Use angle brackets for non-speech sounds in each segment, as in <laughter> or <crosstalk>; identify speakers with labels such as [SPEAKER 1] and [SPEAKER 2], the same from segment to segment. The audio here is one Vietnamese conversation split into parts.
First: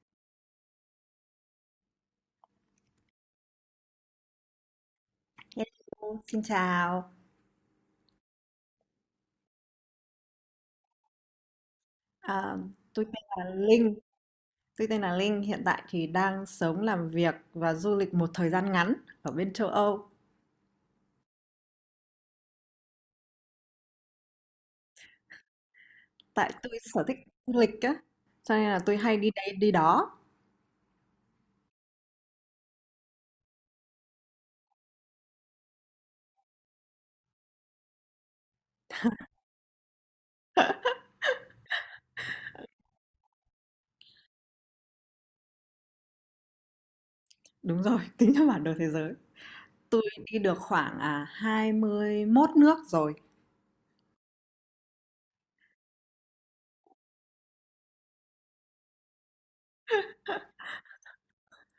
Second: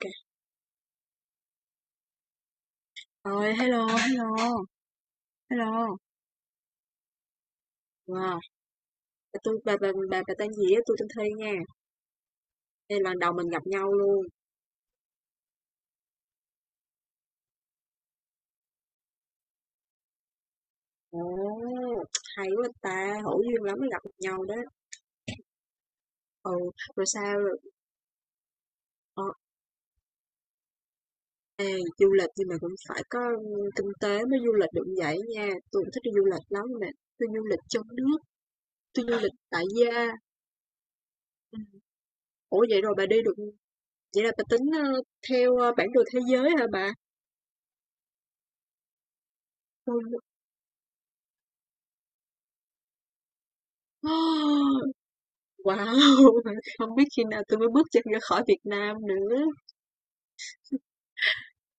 [SPEAKER 1] Kê. Rồi, hello, hello, hello.
[SPEAKER 2] Hello, xin chào.
[SPEAKER 1] Wow, bà tui bà tên gì á? Tôi tên Thi nha.
[SPEAKER 2] À,
[SPEAKER 1] Đây
[SPEAKER 2] tôi
[SPEAKER 1] là lần
[SPEAKER 2] tên
[SPEAKER 1] đầu mình
[SPEAKER 2] là
[SPEAKER 1] gặp nhau
[SPEAKER 2] Linh.
[SPEAKER 1] luôn.
[SPEAKER 2] Tôi tên là Linh. Hiện tại thì đang sống, làm việc và du lịch một thời gian ngắn ở bên châu Âu.
[SPEAKER 1] Ồ, hay quá ta, hữu duyên lắm mới gặp được nhau đó.
[SPEAKER 2] Tại
[SPEAKER 1] Ừ,
[SPEAKER 2] tôi sở
[SPEAKER 1] rồi
[SPEAKER 2] thích
[SPEAKER 1] sao? Rồi?
[SPEAKER 2] du lịch á, cho nên là tôi hay
[SPEAKER 1] Ờ,
[SPEAKER 2] đi đây đi đó.
[SPEAKER 1] ê, du lịch nhưng mà cũng phải có kinh tế mới du lịch được vậy nha. Tôi cũng thích đi du lịch lắm nè. Tôi du lịch trong nước, tôi du lịch tại gia. Ừ. Ủa vậy rồi bà đi được, vậy là bà tính theo bản đồ thế giới hả bà?
[SPEAKER 2] Đúng rồi, <laughs> tính theo bản đồ thế giới. Tôi
[SPEAKER 1] Ôi,
[SPEAKER 2] đi được khoảng 21 nước rồi.
[SPEAKER 1] <gasps> Wow! <laughs> Không biết khi nào tôi mới bước chân ra khỏi Việt Nam nữa.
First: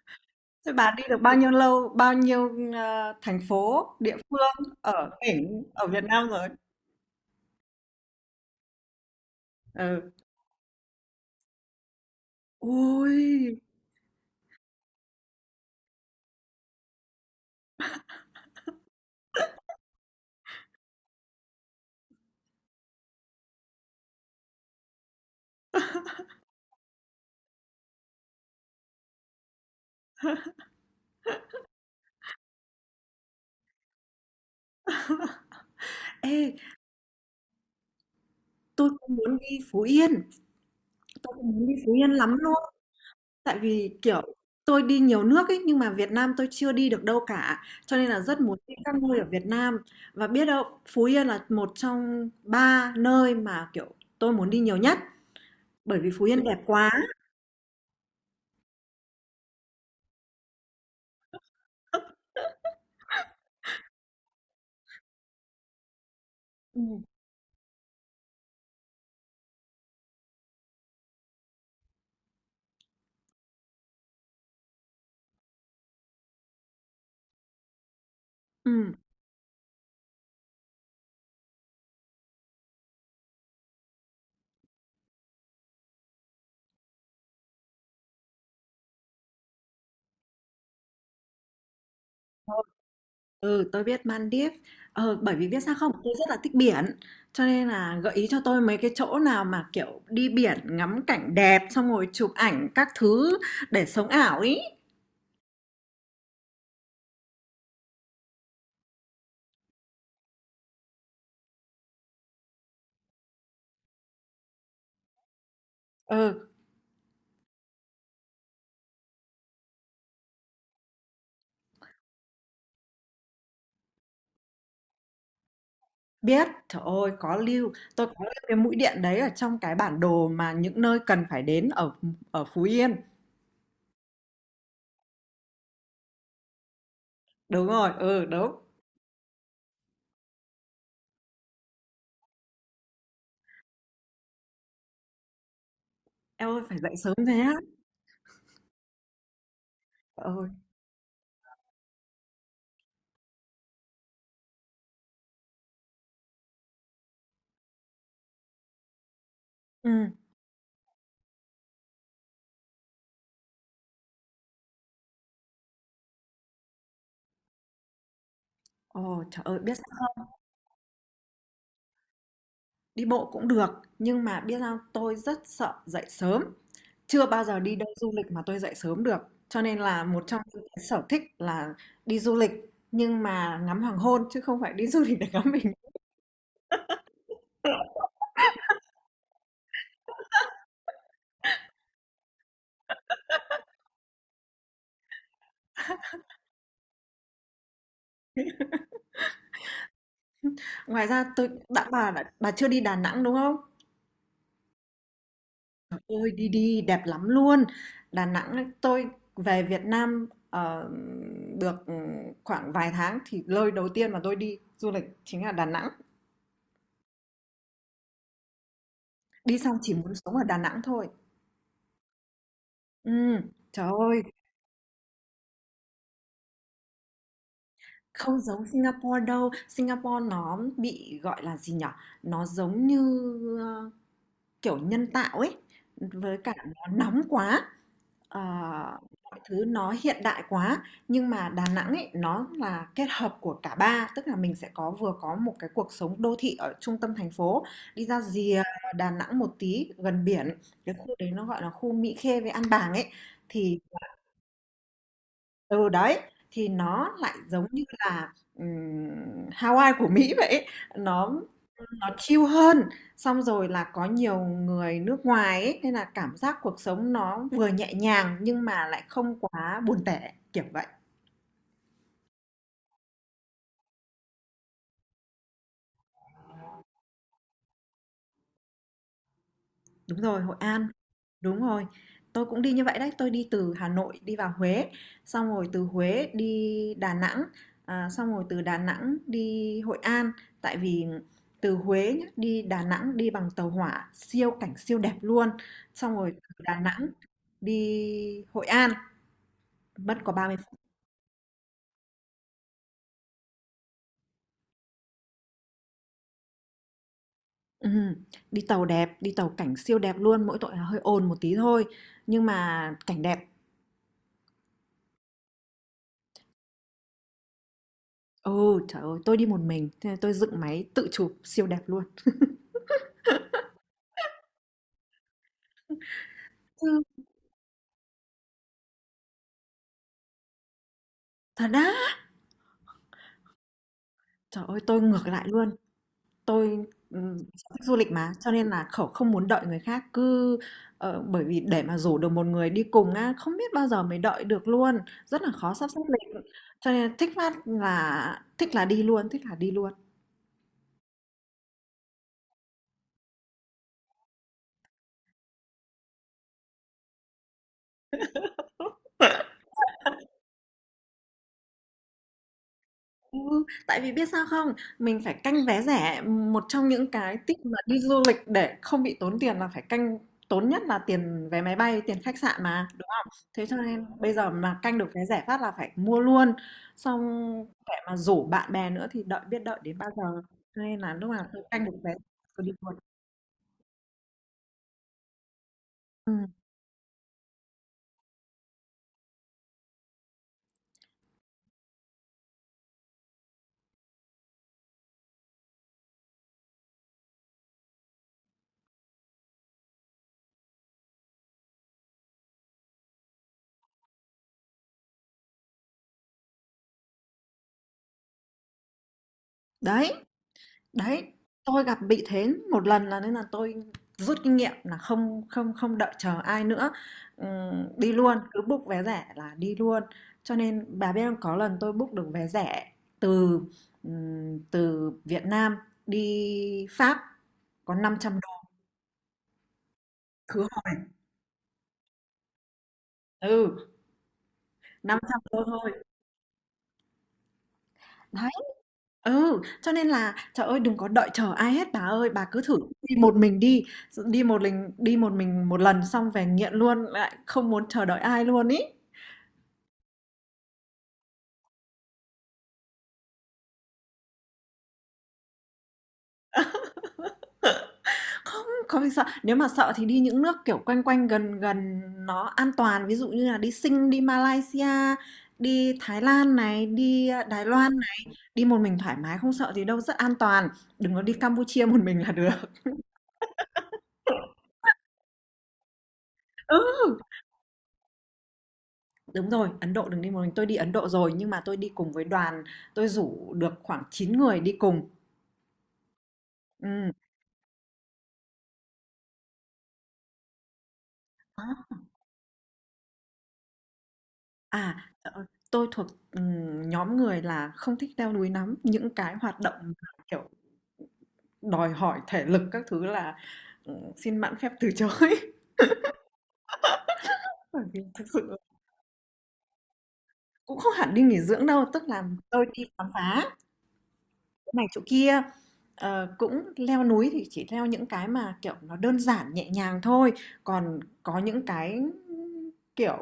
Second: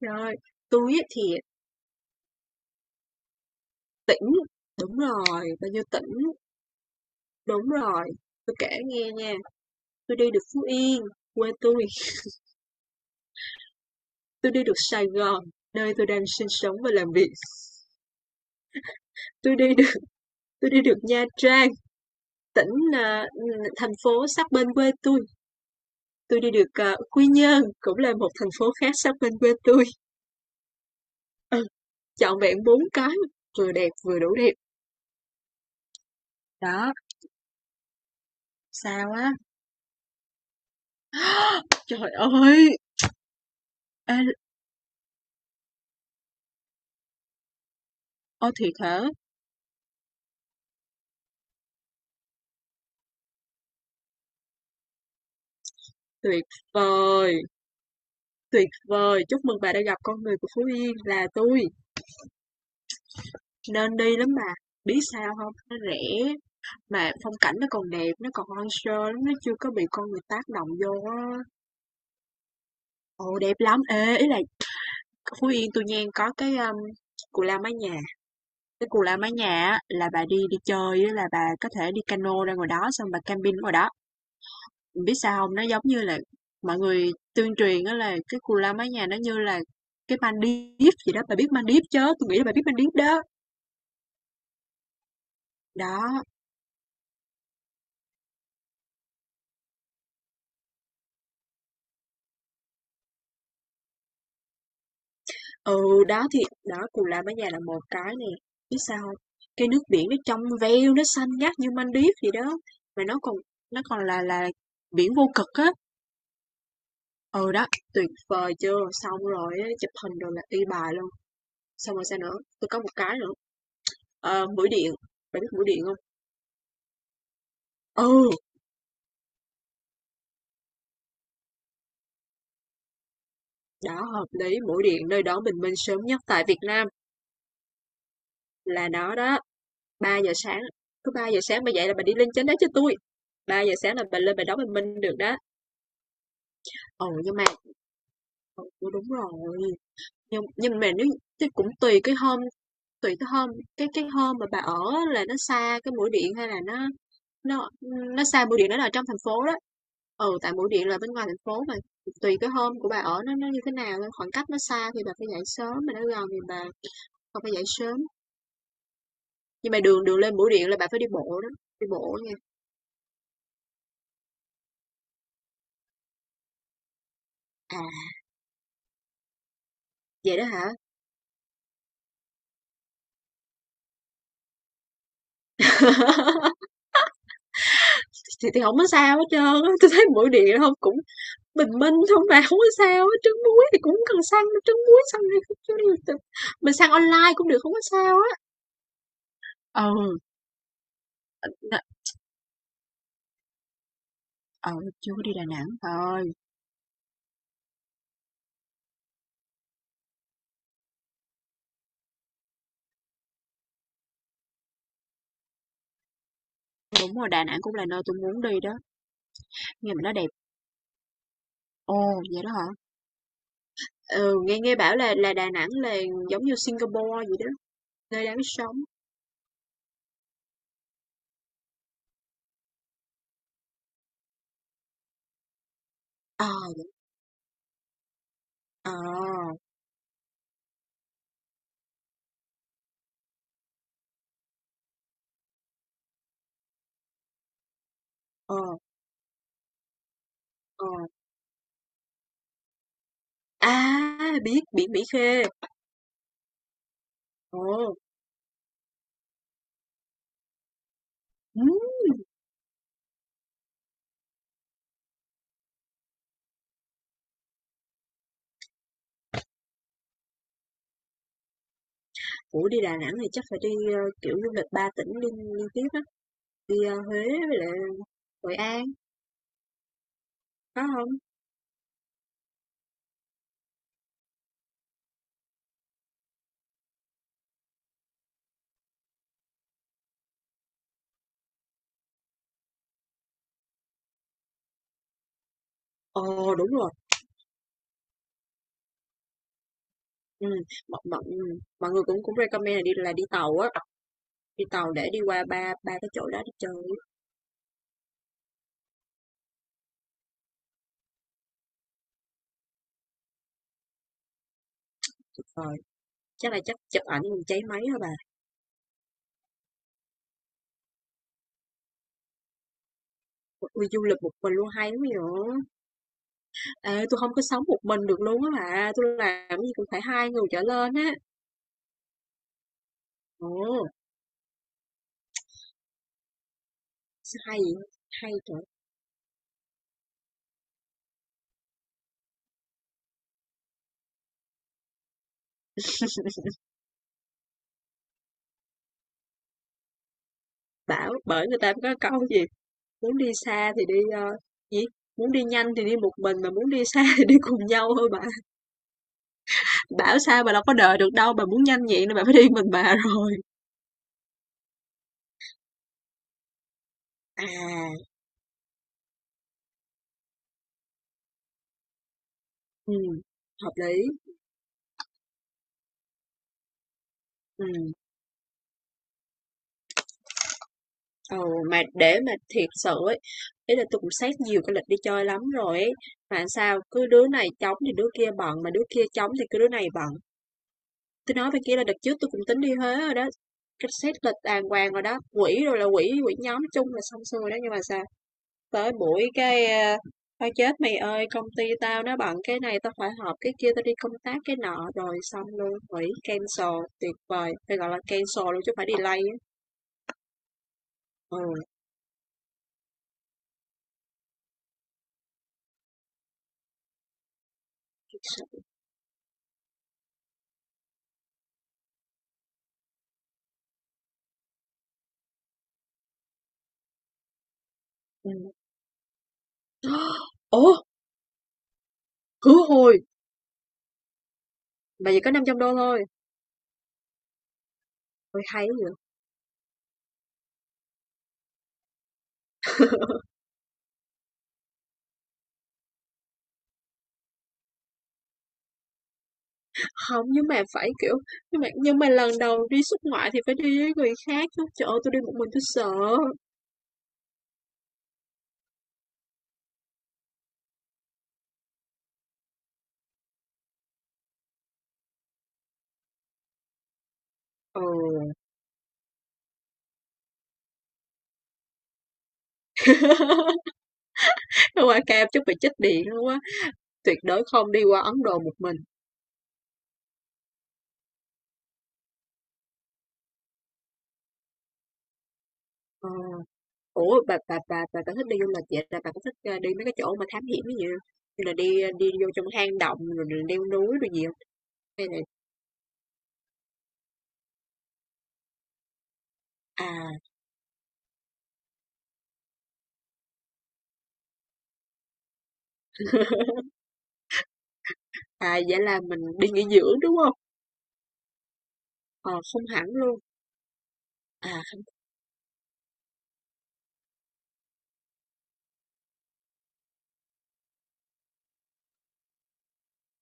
[SPEAKER 1] Rồi
[SPEAKER 2] Thế
[SPEAKER 1] tôi
[SPEAKER 2] bà
[SPEAKER 1] tui
[SPEAKER 2] đi
[SPEAKER 1] á
[SPEAKER 2] được
[SPEAKER 1] thì
[SPEAKER 2] bao nhiêu lâu, bao nhiêu thành phố, địa
[SPEAKER 1] tỉnh
[SPEAKER 2] phương
[SPEAKER 1] đúng
[SPEAKER 2] ở
[SPEAKER 1] rồi,
[SPEAKER 2] tỉnh
[SPEAKER 1] bao nhiêu
[SPEAKER 2] ở Việt
[SPEAKER 1] tỉnh,
[SPEAKER 2] Nam rồi?
[SPEAKER 1] đúng rồi, tôi kể nghe nha.
[SPEAKER 2] Ừ.
[SPEAKER 1] Tôi đi được Phú Yên, quê tôi.
[SPEAKER 2] Ôi,
[SPEAKER 1] Tôi đi được Sài Gòn, nơi tôi đang sinh sống và làm việc. tôi đi được tôi đi được Nha Trang, tỉnh, à, thành phố sát bên quê tôi. Tôi đi được, Quy Nhơn, cũng là một thành phố khác sát bên quê tôi. Ừ, trọn vẹn 4 cái, vừa đẹp vừa đủ đẹp.
[SPEAKER 2] <laughs> ê,
[SPEAKER 1] Đó,
[SPEAKER 2] tôi
[SPEAKER 1] sao
[SPEAKER 2] cũng
[SPEAKER 1] á.
[SPEAKER 2] muốn đi Phú Yên. Tôi cũng muốn đi
[SPEAKER 1] <gasps>
[SPEAKER 2] Phú Yên
[SPEAKER 1] Trời
[SPEAKER 2] lắm luôn,
[SPEAKER 1] ơi!
[SPEAKER 2] tại vì,
[SPEAKER 1] Ê,
[SPEAKER 2] kiểu, tôi đi nhiều nước ấy, nhưng mà Việt Nam tôi chưa đi được đâu cả, cho nên là rất
[SPEAKER 1] ơ,
[SPEAKER 2] muốn
[SPEAKER 1] thiệt
[SPEAKER 2] đi các
[SPEAKER 1] hả?
[SPEAKER 2] nơi ở Việt Nam. Và biết đâu Phú Yên là một trong 3 nơi mà, kiểu, tôi muốn đi nhiều nhất, bởi vì Phú Yên
[SPEAKER 1] Tuyệt
[SPEAKER 2] đẹp quá.
[SPEAKER 1] vời, tuyệt vời! Chúc mừng bà đã gặp con người của Phú Yên là tôi. Nên đi lắm bà. Biết sao không? Nó rẻ,
[SPEAKER 2] Ừm,
[SPEAKER 1] mà phong cảnh nó còn đẹp, nó còn hoang sơ lắm, nó chưa có bị con người tác động vô á. Ồ, đẹp lắm! Ê, ý là Phú Yên tôi nha có cái, Cù Lao Mái Nhà. Cái
[SPEAKER 2] ừm,
[SPEAKER 1] Cù Lao Mái Nhà á, là bà đi đi chơi á là bà có thể đi cano ra ngoài đó xong bà camping ở ngoài đó. Biết sao không? Nó giống như là mọi người tuyên truyền đó, là cái cù la mái nhà nó như là cái Maldives gì đó, bà biết Maldives chứ, tôi nghĩ là bà biết
[SPEAKER 2] rồi,
[SPEAKER 1] Maldives đó.
[SPEAKER 2] ừ, tôi biết Maldives. Ờ, bởi vì biết sao không? Tôi
[SPEAKER 1] Đó,
[SPEAKER 2] rất là thích biển, cho nên là gợi ý cho tôi mấy cái chỗ nào mà, kiểu, đi biển ngắm cảnh đẹp, xong rồi chụp ảnh các thứ để sống ảo ý.
[SPEAKER 1] ừ, đó thì đó, cù la mái nhà là một cái nè, biết sao không? Cái nước biển nó trong veo, nó xanh ngắt như Maldives gì đó, mà nó còn là biển vô cực á.
[SPEAKER 2] Ừ.
[SPEAKER 1] Ừ, đó, tuyệt vời chưa? Xong rồi chụp hình rồi là y bài luôn. Xong rồi sao nữa? Tôi có một cái nữa, mũi điện, bà biết mũi điện không?
[SPEAKER 2] Biết, trời ơi, có lưu, tôi có
[SPEAKER 1] Ừ.
[SPEAKER 2] lưu cái mũi điện đấy ở trong cái bản đồ mà những nơi cần phải đến ở ở Phú Yên.
[SPEAKER 1] Đó, hợp lý, mũi điện nơi đón bình minh sớm nhất tại Việt Nam
[SPEAKER 2] Đúng rồi, ừ, đúng.
[SPEAKER 1] là nó đó. 3 giờ sáng, cứ 3 giờ sáng bà dậy là bà đi lên trên đó cho tôi. 3 giờ sáng là bà lên bà đón bình minh được đó.
[SPEAKER 2] Em ơi, phải dậy sớm
[SPEAKER 1] Ồ nhưng
[SPEAKER 2] thế
[SPEAKER 1] mà
[SPEAKER 2] á.
[SPEAKER 1] ừ, đúng rồi,
[SPEAKER 2] Trời
[SPEAKER 1] nhưng
[SPEAKER 2] ơi.
[SPEAKER 1] nhưng mà nếu chứ cũng tùy cái hôm, cái hôm mà bà ở là nó xa cái mũi điện hay là nó nó nó xa mũi điện, nó là trong thành phố đó.
[SPEAKER 2] Ừ.
[SPEAKER 1] Ừ, tại mũi điện là bên ngoài thành phố mà tùy cái hôm của bà ở nó như thế nào thôi, khoảng cách nó xa thì bà phải dậy sớm, mà nó gần thì bà phải dậy sớm.
[SPEAKER 2] Ồ, trời ơi,
[SPEAKER 1] Nhưng
[SPEAKER 2] biết
[SPEAKER 1] mà đường
[SPEAKER 2] sao
[SPEAKER 1] đường
[SPEAKER 2] không?
[SPEAKER 1] lên Bưu Điện là bạn phải đi bộ đó, đi bộ nha.
[SPEAKER 2] Đi bộ cũng được, nhưng mà biết sao tôi rất sợ dậy sớm. Chưa bao giờ đi
[SPEAKER 1] À,
[SPEAKER 2] đâu du lịch mà tôi dậy sớm được. Cho nên là một
[SPEAKER 1] vậy
[SPEAKER 2] trong
[SPEAKER 1] đó
[SPEAKER 2] những
[SPEAKER 1] hả?
[SPEAKER 2] cái sở thích là đi du lịch nhưng mà ngắm hoàng hôn chứ không phải đi <laughs> du lịch để ngắm bình.
[SPEAKER 1] <laughs>
[SPEAKER 2] <laughs>
[SPEAKER 1] Thì không có sao hết trơn, tôi thấy Bưu Điện không cũng bình minh thôi mà, không có sao hết, trứng muối thì cũng cần săn đâu, trứng muối săn đi, mình săn online cũng được, không có sao á. Ừ,
[SPEAKER 2] Ngoài ra tôi đã, bà chưa đi Đà Nẵng đúng không?
[SPEAKER 1] ờ, chưa có đi Đà Nẵng,
[SPEAKER 2] Ôi,
[SPEAKER 1] trời
[SPEAKER 2] đi đi, đẹp lắm luôn. Đà Nẵng ấy, tôi về Việt Nam được khoảng vài tháng thì nơi đầu tiên mà tôi đi du lịch chính là Đà Nẵng.
[SPEAKER 1] đúng rồi, Đà Nẵng cũng là nơi tôi muốn đi đó,
[SPEAKER 2] Đi xong chỉ
[SPEAKER 1] nghe mà
[SPEAKER 2] muốn
[SPEAKER 1] nói đẹp.
[SPEAKER 2] sống ở Đà Nẵng thôi.
[SPEAKER 1] Ồ, vậy đó hả?
[SPEAKER 2] Ừ, trời ơi,
[SPEAKER 1] Ừ, nghe nghe bảo là Đà Nẵng là giống như Singapore vậy đó, nơi đáng
[SPEAKER 2] không giống
[SPEAKER 1] sống.
[SPEAKER 2] Singapore đâu. Singapore nó bị gọi là gì nhở? Nó giống như ờ, kiểu nhân tạo ấy. Với
[SPEAKER 1] Ờ,
[SPEAKER 2] cả nó nóng quá. Ờ,
[SPEAKER 1] ờ,
[SPEAKER 2] mọi thứ nó hiện đại quá, nhưng mà Đà Nẵng ấy, nó là kết hợp của cả ba, tức là mình sẽ có vừa có một cái cuộc sống đô thị ở trung tâm thành phố, đi ra
[SPEAKER 1] ờ,
[SPEAKER 2] rìa Đà Nẵng một tí gần biển,
[SPEAKER 1] ờ.
[SPEAKER 2] cái khu đấy nó gọi là khu Mỹ Khê với An Bàng ấy,
[SPEAKER 1] À,
[SPEAKER 2] thì
[SPEAKER 1] biết biển Mỹ Khê.
[SPEAKER 2] từ đấy thì nó lại giống như
[SPEAKER 1] Ồ.
[SPEAKER 2] là Hawaii của Mỹ vậy ấy. Nó
[SPEAKER 1] Ừ.
[SPEAKER 2] nó chill hơn, xong rồi là có nhiều người nước ngoài ấy, nên là cảm giác cuộc sống nó vừa nhẹ nhàng nhưng mà lại không quá buồn tẻ, kiểu vậy.
[SPEAKER 1] Ủa đi Đà Nẵng thì chắc phải đi kiểu du lịch ba tỉnh liên liên tiếp á, đi Huế với lại Hội An,
[SPEAKER 2] Đúng rồi, Hội
[SPEAKER 1] có
[SPEAKER 2] An,
[SPEAKER 1] không?
[SPEAKER 2] đúng rồi. Tôi cũng đi như vậy đấy, tôi đi từ Hà Nội đi vào Huế, xong rồi từ Huế đi Đà Nẵng, xong rồi từ Đà Nẵng đi Hội An, tại vì từ Huế nhá, đi Đà Nẵng đi bằng tàu hỏa, siêu cảnh siêu đẹp luôn. Xong rồi từ
[SPEAKER 1] Ồ đúng
[SPEAKER 2] Đà
[SPEAKER 1] rồi.
[SPEAKER 2] Nẵng đi Hội An mất có ba
[SPEAKER 1] Ừ,
[SPEAKER 2] mươi
[SPEAKER 1] mọi mọi ừ, mọi người cũng cũng recommend là đi đi tàu á, đi tàu để đi qua ba ba cái chỗ đó đi chơi á.
[SPEAKER 2] Ừm, đi tàu đẹp, đi tàu cảnh siêu đẹp luôn, mỗi tội là hơi ồn một tí thôi, nhưng mà cảnh đẹp.
[SPEAKER 1] Tuyệt vời. Chắc là chắc chụp ảnh còn cháy máy hả bà.
[SPEAKER 2] Ừ, trời ơi, tôi đi một mình, thế là tôi dựng máy tự chụp siêu đẹp luôn.
[SPEAKER 1] Ui, du lịch một mình luôn hay lắm vậy.
[SPEAKER 2] Ừ.
[SPEAKER 1] Ê, tôi không có sống một mình được luôn á bà. Tôi làm cái gì cũng phải hai người trở lên á.
[SPEAKER 2] Thật á,
[SPEAKER 1] Ồ,
[SPEAKER 2] trời ơi, tôi ngược lại luôn, tôi
[SPEAKER 1] sao hay
[SPEAKER 2] sở
[SPEAKER 1] vậy?
[SPEAKER 2] thích du lịch
[SPEAKER 1] Hay
[SPEAKER 2] mà, cho nên là khẩu không muốn đợi người khác, cứ bởi vì để mà rủ được một người đi cùng á, không biết bao giờ mới đợi được luôn, rất là khó sắp xếp lịch, cho nên thích phát là thích là đi luôn, thích là đi luôn.
[SPEAKER 1] Bảo bởi người ta có câu gì, muốn đi xa thì đi, gì, muốn đi nhanh thì đi một mình, mà muốn đi xa thì đi cùng nhau thôi bà. Bảo sao bà đâu có đợi được đâu, bà muốn nhanh vậy nên bà phải đi mình bà <laughs> rồi.
[SPEAKER 2] Ừ, tại vì biết sao không? Mình phải canh vé rẻ, một trong những cái tip mà đi
[SPEAKER 1] À,
[SPEAKER 2] du lịch để không bị tốn tiền là phải canh tốn nhất là tiền vé máy bay, tiền khách sạn mà.
[SPEAKER 1] ừm,
[SPEAKER 2] Thế
[SPEAKER 1] hợp
[SPEAKER 2] cho
[SPEAKER 1] lý,
[SPEAKER 2] nên bây giờ mà canh được vé rẻ phát là phải mua luôn. Xong kẻ
[SPEAKER 1] ừ,
[SPEAKER 2] mà rủ bạn bè nữa thì đợi biết đợi đến bao giờ. Cho nên là lúc nào
[SPEAKER 1] ồ,
[SPEAKER 2] tôi
[SPEAKER 1] mà
[SPEAKER 2] canh được vé
[SPEAKER 1] để mà
[SPEAKER 2] tôi
[SPEAKER 1] thiệt
[SPEAKER 2] đi luôn.
[SPEAKER 1] sự ấy, ý là tôi cũng xét nhiều cái lịch đi chơi lắm rồi ấy,
[SPEAKER 2] Ừ.
[SPEAKER 1] mà sao cứ đứa này trống thì đứa kia bận, mà đứa kia trống thì cứ đứa này bận. Tôi nói bên kia là đợt trước tôi cũng tính đi Huế rồi đó, cái xét lịch đàng hoàng rồi đó, quỹ rồi là quỹ quỹ nhóm chung là xong xuôi đó nhưng mà sao tới buổi cái, a, "Thôi chết mày ơi, công ty tao nó bận cái này tao phải họp cái kia, tao đi công tác cái nọ" rồi xong luôn, hủy, cancel, tuyệt vời, phải gọi là cancel luôn chứ không phải delay á.
[SPEAKER 2] Đấy. Đấy,
[SPEAKER 1] Ừ,
[SPEAKER 2] tôi gặp bị thế một lần là nên là tôi rút kinh nghiệm là không không không đợi chờ ai nữa, đi luôn,
[SPEAKER 1] thiệt.
[SPEAKER 2] cứ book vé rẻ là đi luôn. Cho nên bà biết không, có lần tôi book được vé rẻ từ từ Việt Nam đi Pháp có 500 đô
[SPEAKER 1] <gasps>
[SPEAKER 2] khứ
[SPEAKER 1] Ủa,
[SPEAKER 2] hồi.
[SPEAKER 1] khứ hồi,
[SPEAKER 2] Ừ,
[SPEAKER 1] mà
[SPEAKER 2] năm
[SPEAKER 1] chỉ có
[SPEAKER 2] trăm
[SPEAKER 1] 500
[SPEAKER 2] đô
[SPEAKER 1] đô
[SPEAKER 2] thôi.
[SPEAKER 1] thôi, ôi hay quá vậy.
[SPEAKER 2] Ừ, cho nên là, trời ơi, đừng có đợi chờ ai hết bà ơi, bà cứ thử đi một
[SPEAKER 1] <laughs>
[SPEAKER 2] mình đi, đi một mình một lần xong về nghiện luôn, lại không muốn chờ đợi ai luôn ý.
[SPEAKER 1] Hông, nhưng mà phải, kiểu, nhưng mà lần đầu đi xuất ngoại thì phải đi với người khác chứ, trời ơi, tui đi một mình tui sợ.
[SPEAKER 2] Không, có gì sợ, nếu mà sợ thì đi những nước kiểu quanh quanh gần gần nó an toàn, ví dụ như là đi Sing, đi Malaysia, đi Thái Lan này, đi Đài
[SPEAKER 1] Ừ.
[SPEAKER 2] Loan này, đi một mình thoải mái không sợ gì đâu, rất an toàn. Đừng có đi Campuchia một mình là được.
[SPEAKER 1] <laughs> Qua Cam chắc bị chích điện luôn á,
[SPEAKER 2] <laughs> Ừ.
[SPEAKER 1] tuyệt đối không đi qua Ấn Độ một mình.
[SPEAKER 2] Đúng rồi, Ấn Độ đừng đi một mình. Tôi đi Ấn Độ rồi nhưng mà tôi đi cùng với đoàn, tôi rủ được khoảng chín người đi cùng.
[SPEAKER 1] Ờ.
[SPEAKER 2] Ừm.
[SPEAKER 1] Ủa, bà thích đi du lịch vậy là bà có thích, đi mấy cái chỗ mà thám hiểm giống như như là đi,
[SPEAKER 2] Đó.
[SPEAKER 1] đi vô trong hang động rồi rồi leo núi rồi gì không?
[SPEAKER 2] À,
[SPEAKER 1] Hay là
[SPEAKER 2] ờ, tôi thuộc nhóm người là không thích leo núi lắm, những cái hoạt động
[SPEAKER 1] à.
[SPEAKER 2] kiểu đòi hỏi thể lực các thứ là xin mạn phép từ chối. <laughs>
[SPEAKER 1] <laughs>
[SPEAKER 2] Bởi vì thực sự
[SPEAKER 1] À, vậy là mình đi nghỉ dưỡng, đúng không?
[SPEAKER 2] cũng không hẳn đi nghỉ dưỡng đâu, tức là
[SPEAKER 1] Ờ, không
[SPEAKER 2] tôi đi
[SPEAKER 1] hẳn
[SPEAKER 2] khám
[SPEAKER 1] luôn.
[SPEAKER 2] phá
[SPEAKER 1] À,
[SPEAKER 2] chỗ
[SPEAKER 1] không,
[SPEAKER 2] này chỗ kia. Ờ, cũng leo núi thì chỉ leo những cái mà, kiểu, nó đơn giản nhẹ nhàng thôi, còn có những cái, kiểu,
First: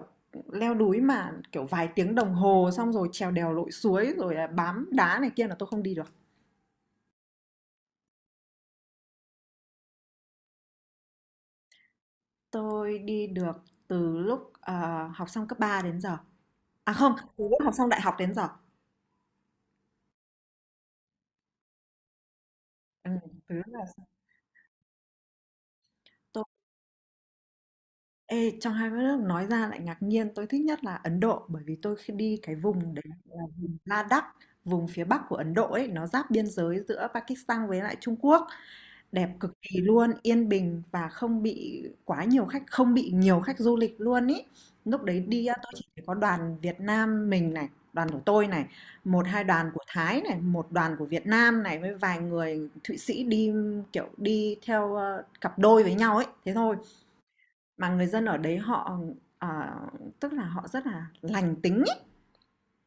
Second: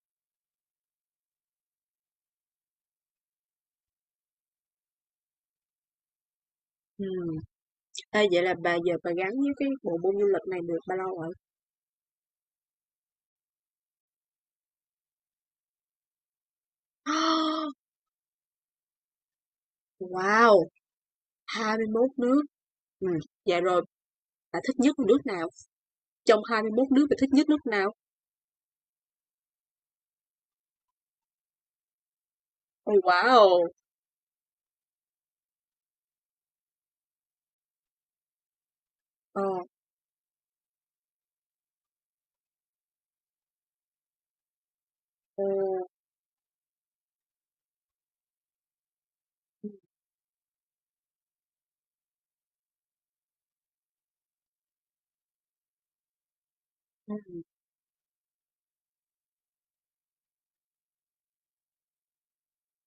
[SPEAKER 2] leo núi mà, kiểu, vài tiếng đồng hồ xong rồi trèo đèo lội suối rồi là bám đá này kia là tôi không đi được.
[SPEAKER 1] ừm, ê, vậy là bà giờ bà gắn với cái bộ môn du lịch này được bao lâu rồi?
[SPEAKER 2] Tôi đi được từ lúc, học xong cấp 3 đến giờ. À, không, từ lúc học xong
[SPEAKER 1] <gasps>
[SPEAKER 2] đại học đến giờ.
[SPEAKER 1] Wow, 21 nước. Ừ,
[SPEAKER 2] Ừm, từ
[SPEAKER 1] vậy
[SPEAKER 2] lúc
[SPEAKER 1] rồi
[SPEAKER 2] là
[SPEAKER 1] bà thích nhất là nước nào? Trong 21 nước bà thích nhất nước nào?
[SPEAKER 2] Ê, trong hai đất nước nói ra lại ngạc nhiên, tôi thích nhất là Ấn Độ bởi vì tôi khi đi cái vùng
[SPEAKER 1] Oh
[SPEAKER 2] đấy là
[SPEAKER 1] wow!
[SPEAKER 2] vùng Ladakh, vùng phía bắc của Ấn Độ ấy, nó giáp biên giới giữa Pakistan với lại Trung Quốc, đẹp
[SPEAKER 1] Ờ,
[SPEAKER 2] cực kỳ luôn, yên bình và không bị quá nhiều khách, không bị nhiều khách du lịch luôn ý. Lúc đấy
[SPEAKER 1] ờ,
[SPEAKER 2] đi á, tôi chỉ thấy có đoàn Việt Nam mình này, đoàn của tôi này, một hai đoàn
[SPEAKER 1] ừm,
[SPEAKER 2] của Thái này, một đoàn của Việt Nam này với vài người Thụy Sĩ đi kiểu đi theo cặp đôi với nhau ấy, thế thôi
[SPEAKER 1] ừm,
[SPEAKER 2] mà người dân ở đấy họ, ờ, tức là họ rất là lành tính ấy.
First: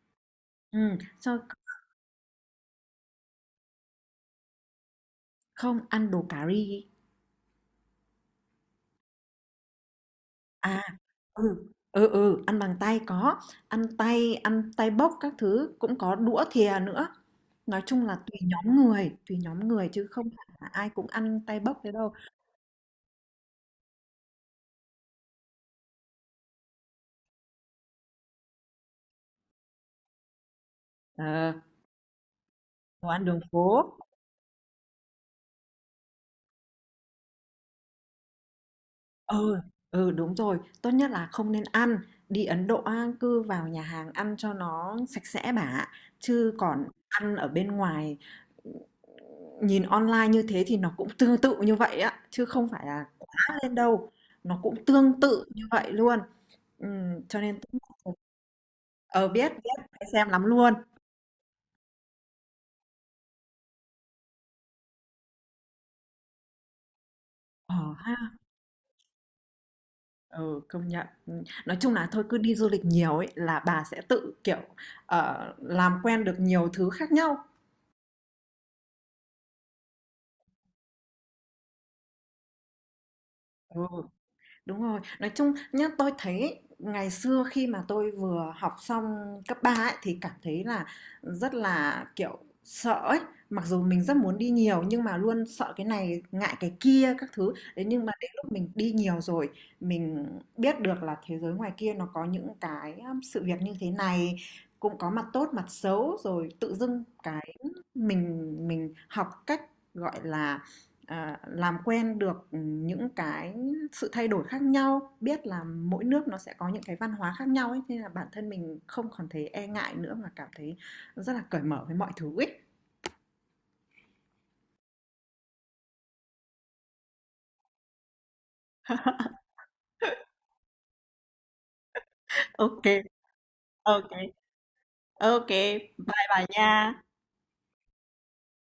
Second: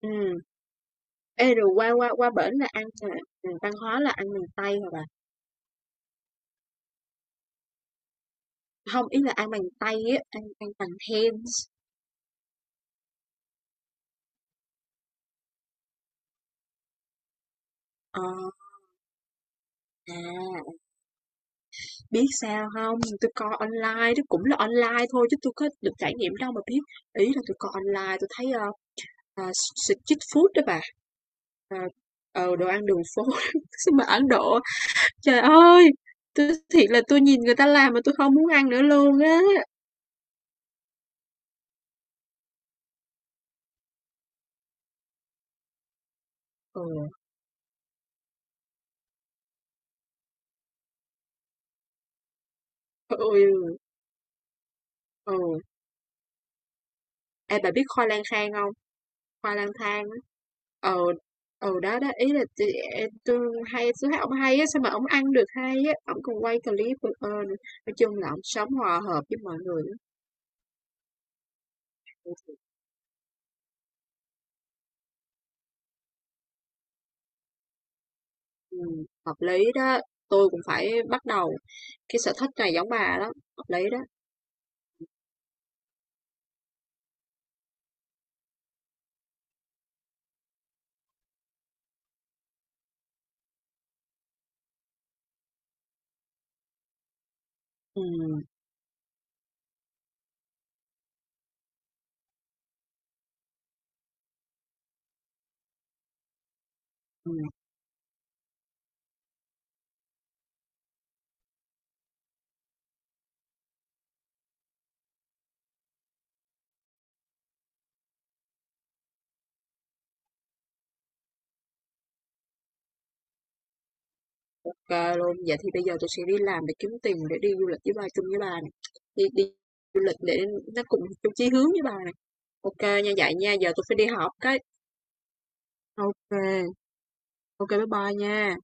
[SPEAKER 1] ừm.
[SPEAKER 2] Cho
[SPEAKER 1] Ê, rồi qua qua qua bển là ăn là văn hóa là ăn bằng tay hả bà?
[SPEAKER 2] không, ăn đồ cà ri
[SPEAKER 1] Không, ý là ăn bằng tay á, ăn ăn
[SPEAKER 2] à,
[SPEAKER 1] bằng hands.
[SPEAKER 2] ừ, ừ, ừ, ăn bằng tay có, ăn tay bốc các thứ, cũng có đũa thìa nữa. Nói chung là
[SPEAKER 1] Ờ,
[SPEAKER 2] tùy nhóm người chứ
[SPEAKER 1] à,
[SPEAKER 2] không phải là ai cũng ăn tay bốc thế đâu.
[SPEAKER 1] biết sao không? Tôi coi online, tôi cũng là online thôi chứ tôi có được trải nghiệm đâu mà biết. Ý là tôi coi online, tôi thấy à, street food đó bà.
[SPEAKER 2] Ờ,
[SPEAKER 1] À, ờ, đồ ăn đường
[SPEAKER 2] đồ
[SPEAKER 1] phố.
[SPEAKER 2] ăn đường
[SPEAKER 1] <laughs>
[SPEAKER 2] phố.
[SPEAKER 1] Sao mà Ấn Độ, trời ơi! Tôi thiệt là tôi nhìn người ta làm mà tôi không muốn ăn nữa luôn á.
[SPEAKER 2] Ừ, ừ, đúng rồi, tốt nhất là không nên ăn. Đi Ấn Độ á, cứ vào nhà hàng ăn cho nó sạch sẽ bà ạ. Chứ còn
[SPEAKER 1] Ừ,
[SPEAKER 2] ăn ở bên ngoài nhìn online như thế thì nó cũng tương tự như vậy á, chứ không phải là
[SPEAKER 1] ôi,
[SPEAKER 2] quá lên đâu. Nó cũng tương tự
[SPEAKER 1] ừ.
[SPEAKER 2] như vậy luôn. Cho nên
[SPEAKER 1] Ê,
[SPEAKER 2] tốt
[SPEAKER 1] bà biết
[SPEAKER 2] nhất
[SPEAKER 1] khoai lang khang không?
[SPEAKER 2] ờ biết
[SPEAKER 1] Hoa lang
[SPEAKER 2] biết
[SPEAKER 1] thang
[SPEAKER 2] phải
[SPEAKER 1] á.
[SPEAKER 2] xem lắm luôn.
[SPEAKER 1] Ừ, ừ đó đó ý là chị tôi hay tôi thấy ông hay á sao mà ông ăn được hay á, ông còn quay clip burger nữa,
[SPEAKER 2] Ờ
[SPEAKER 1] nói chung là
[SPEAKER 2] ha,
[SPEAKER 1] ông sống hòa hợp với mọi người á.
[SPEAKER 2] ừ công nhận. Ừ, nói chung là thôi cứ đi du lịch nhiều ấy là bà sẽ tự kiểu làm quen được nhiều thứ khác nhau.
[SPEAKER 1] Ừ, hợp lý đó, tôi cũng phải bắt đầu cái sở thích này giống bà đó, hợp
[SPEAKER 2] Ừ.
[SPEAKER 1] lý đó,
[SPEAKER 2] Đúng rồi, nói chung nhá, tôi thấy ngày xưa khi mà tôi vừa học xong cấp 3 ấy, thì cảm thấy là rất là kiểu sợ ấy, mặc dù mình rất muốn đi nhiều nhưng mà luôn sợ cái này, ngại cái kia các thứ. Thế
[SPEAKER 1] ừ,
[SPEAKER 2] nhưng mà đến lúc mình đi nhiều rồi, mình biết được là thế giới ngoài kia nó có những cái sự việc như thế này, cũng có mặt tốt, mặt xấu rồi tự dưng
[SPEAKER 1] ừ,
[SPEAKER 2] cái mình học cách gọi là làm quen được những cái sự thay đổi khác nhau biết là mỗi nước nó sẽ có những cái văn hóa khác nhau ấy nên là bản thân mình không còn thấy e ngại nữa mà cảm thấy rất là cởi mở với mọi thứ ấy
[SPEAKER 1] ok luôn. Vậy thì bây giờ tôi sẽ đi làm để kiếm tiền để đi du lịch với bà, chung với bà này. Đi, đi du lịch để nó cùng chung chí hướng với bà này, ok nha. Vậy nha giờ tôi phải đi họp cái, ok, ok, bye bye nha.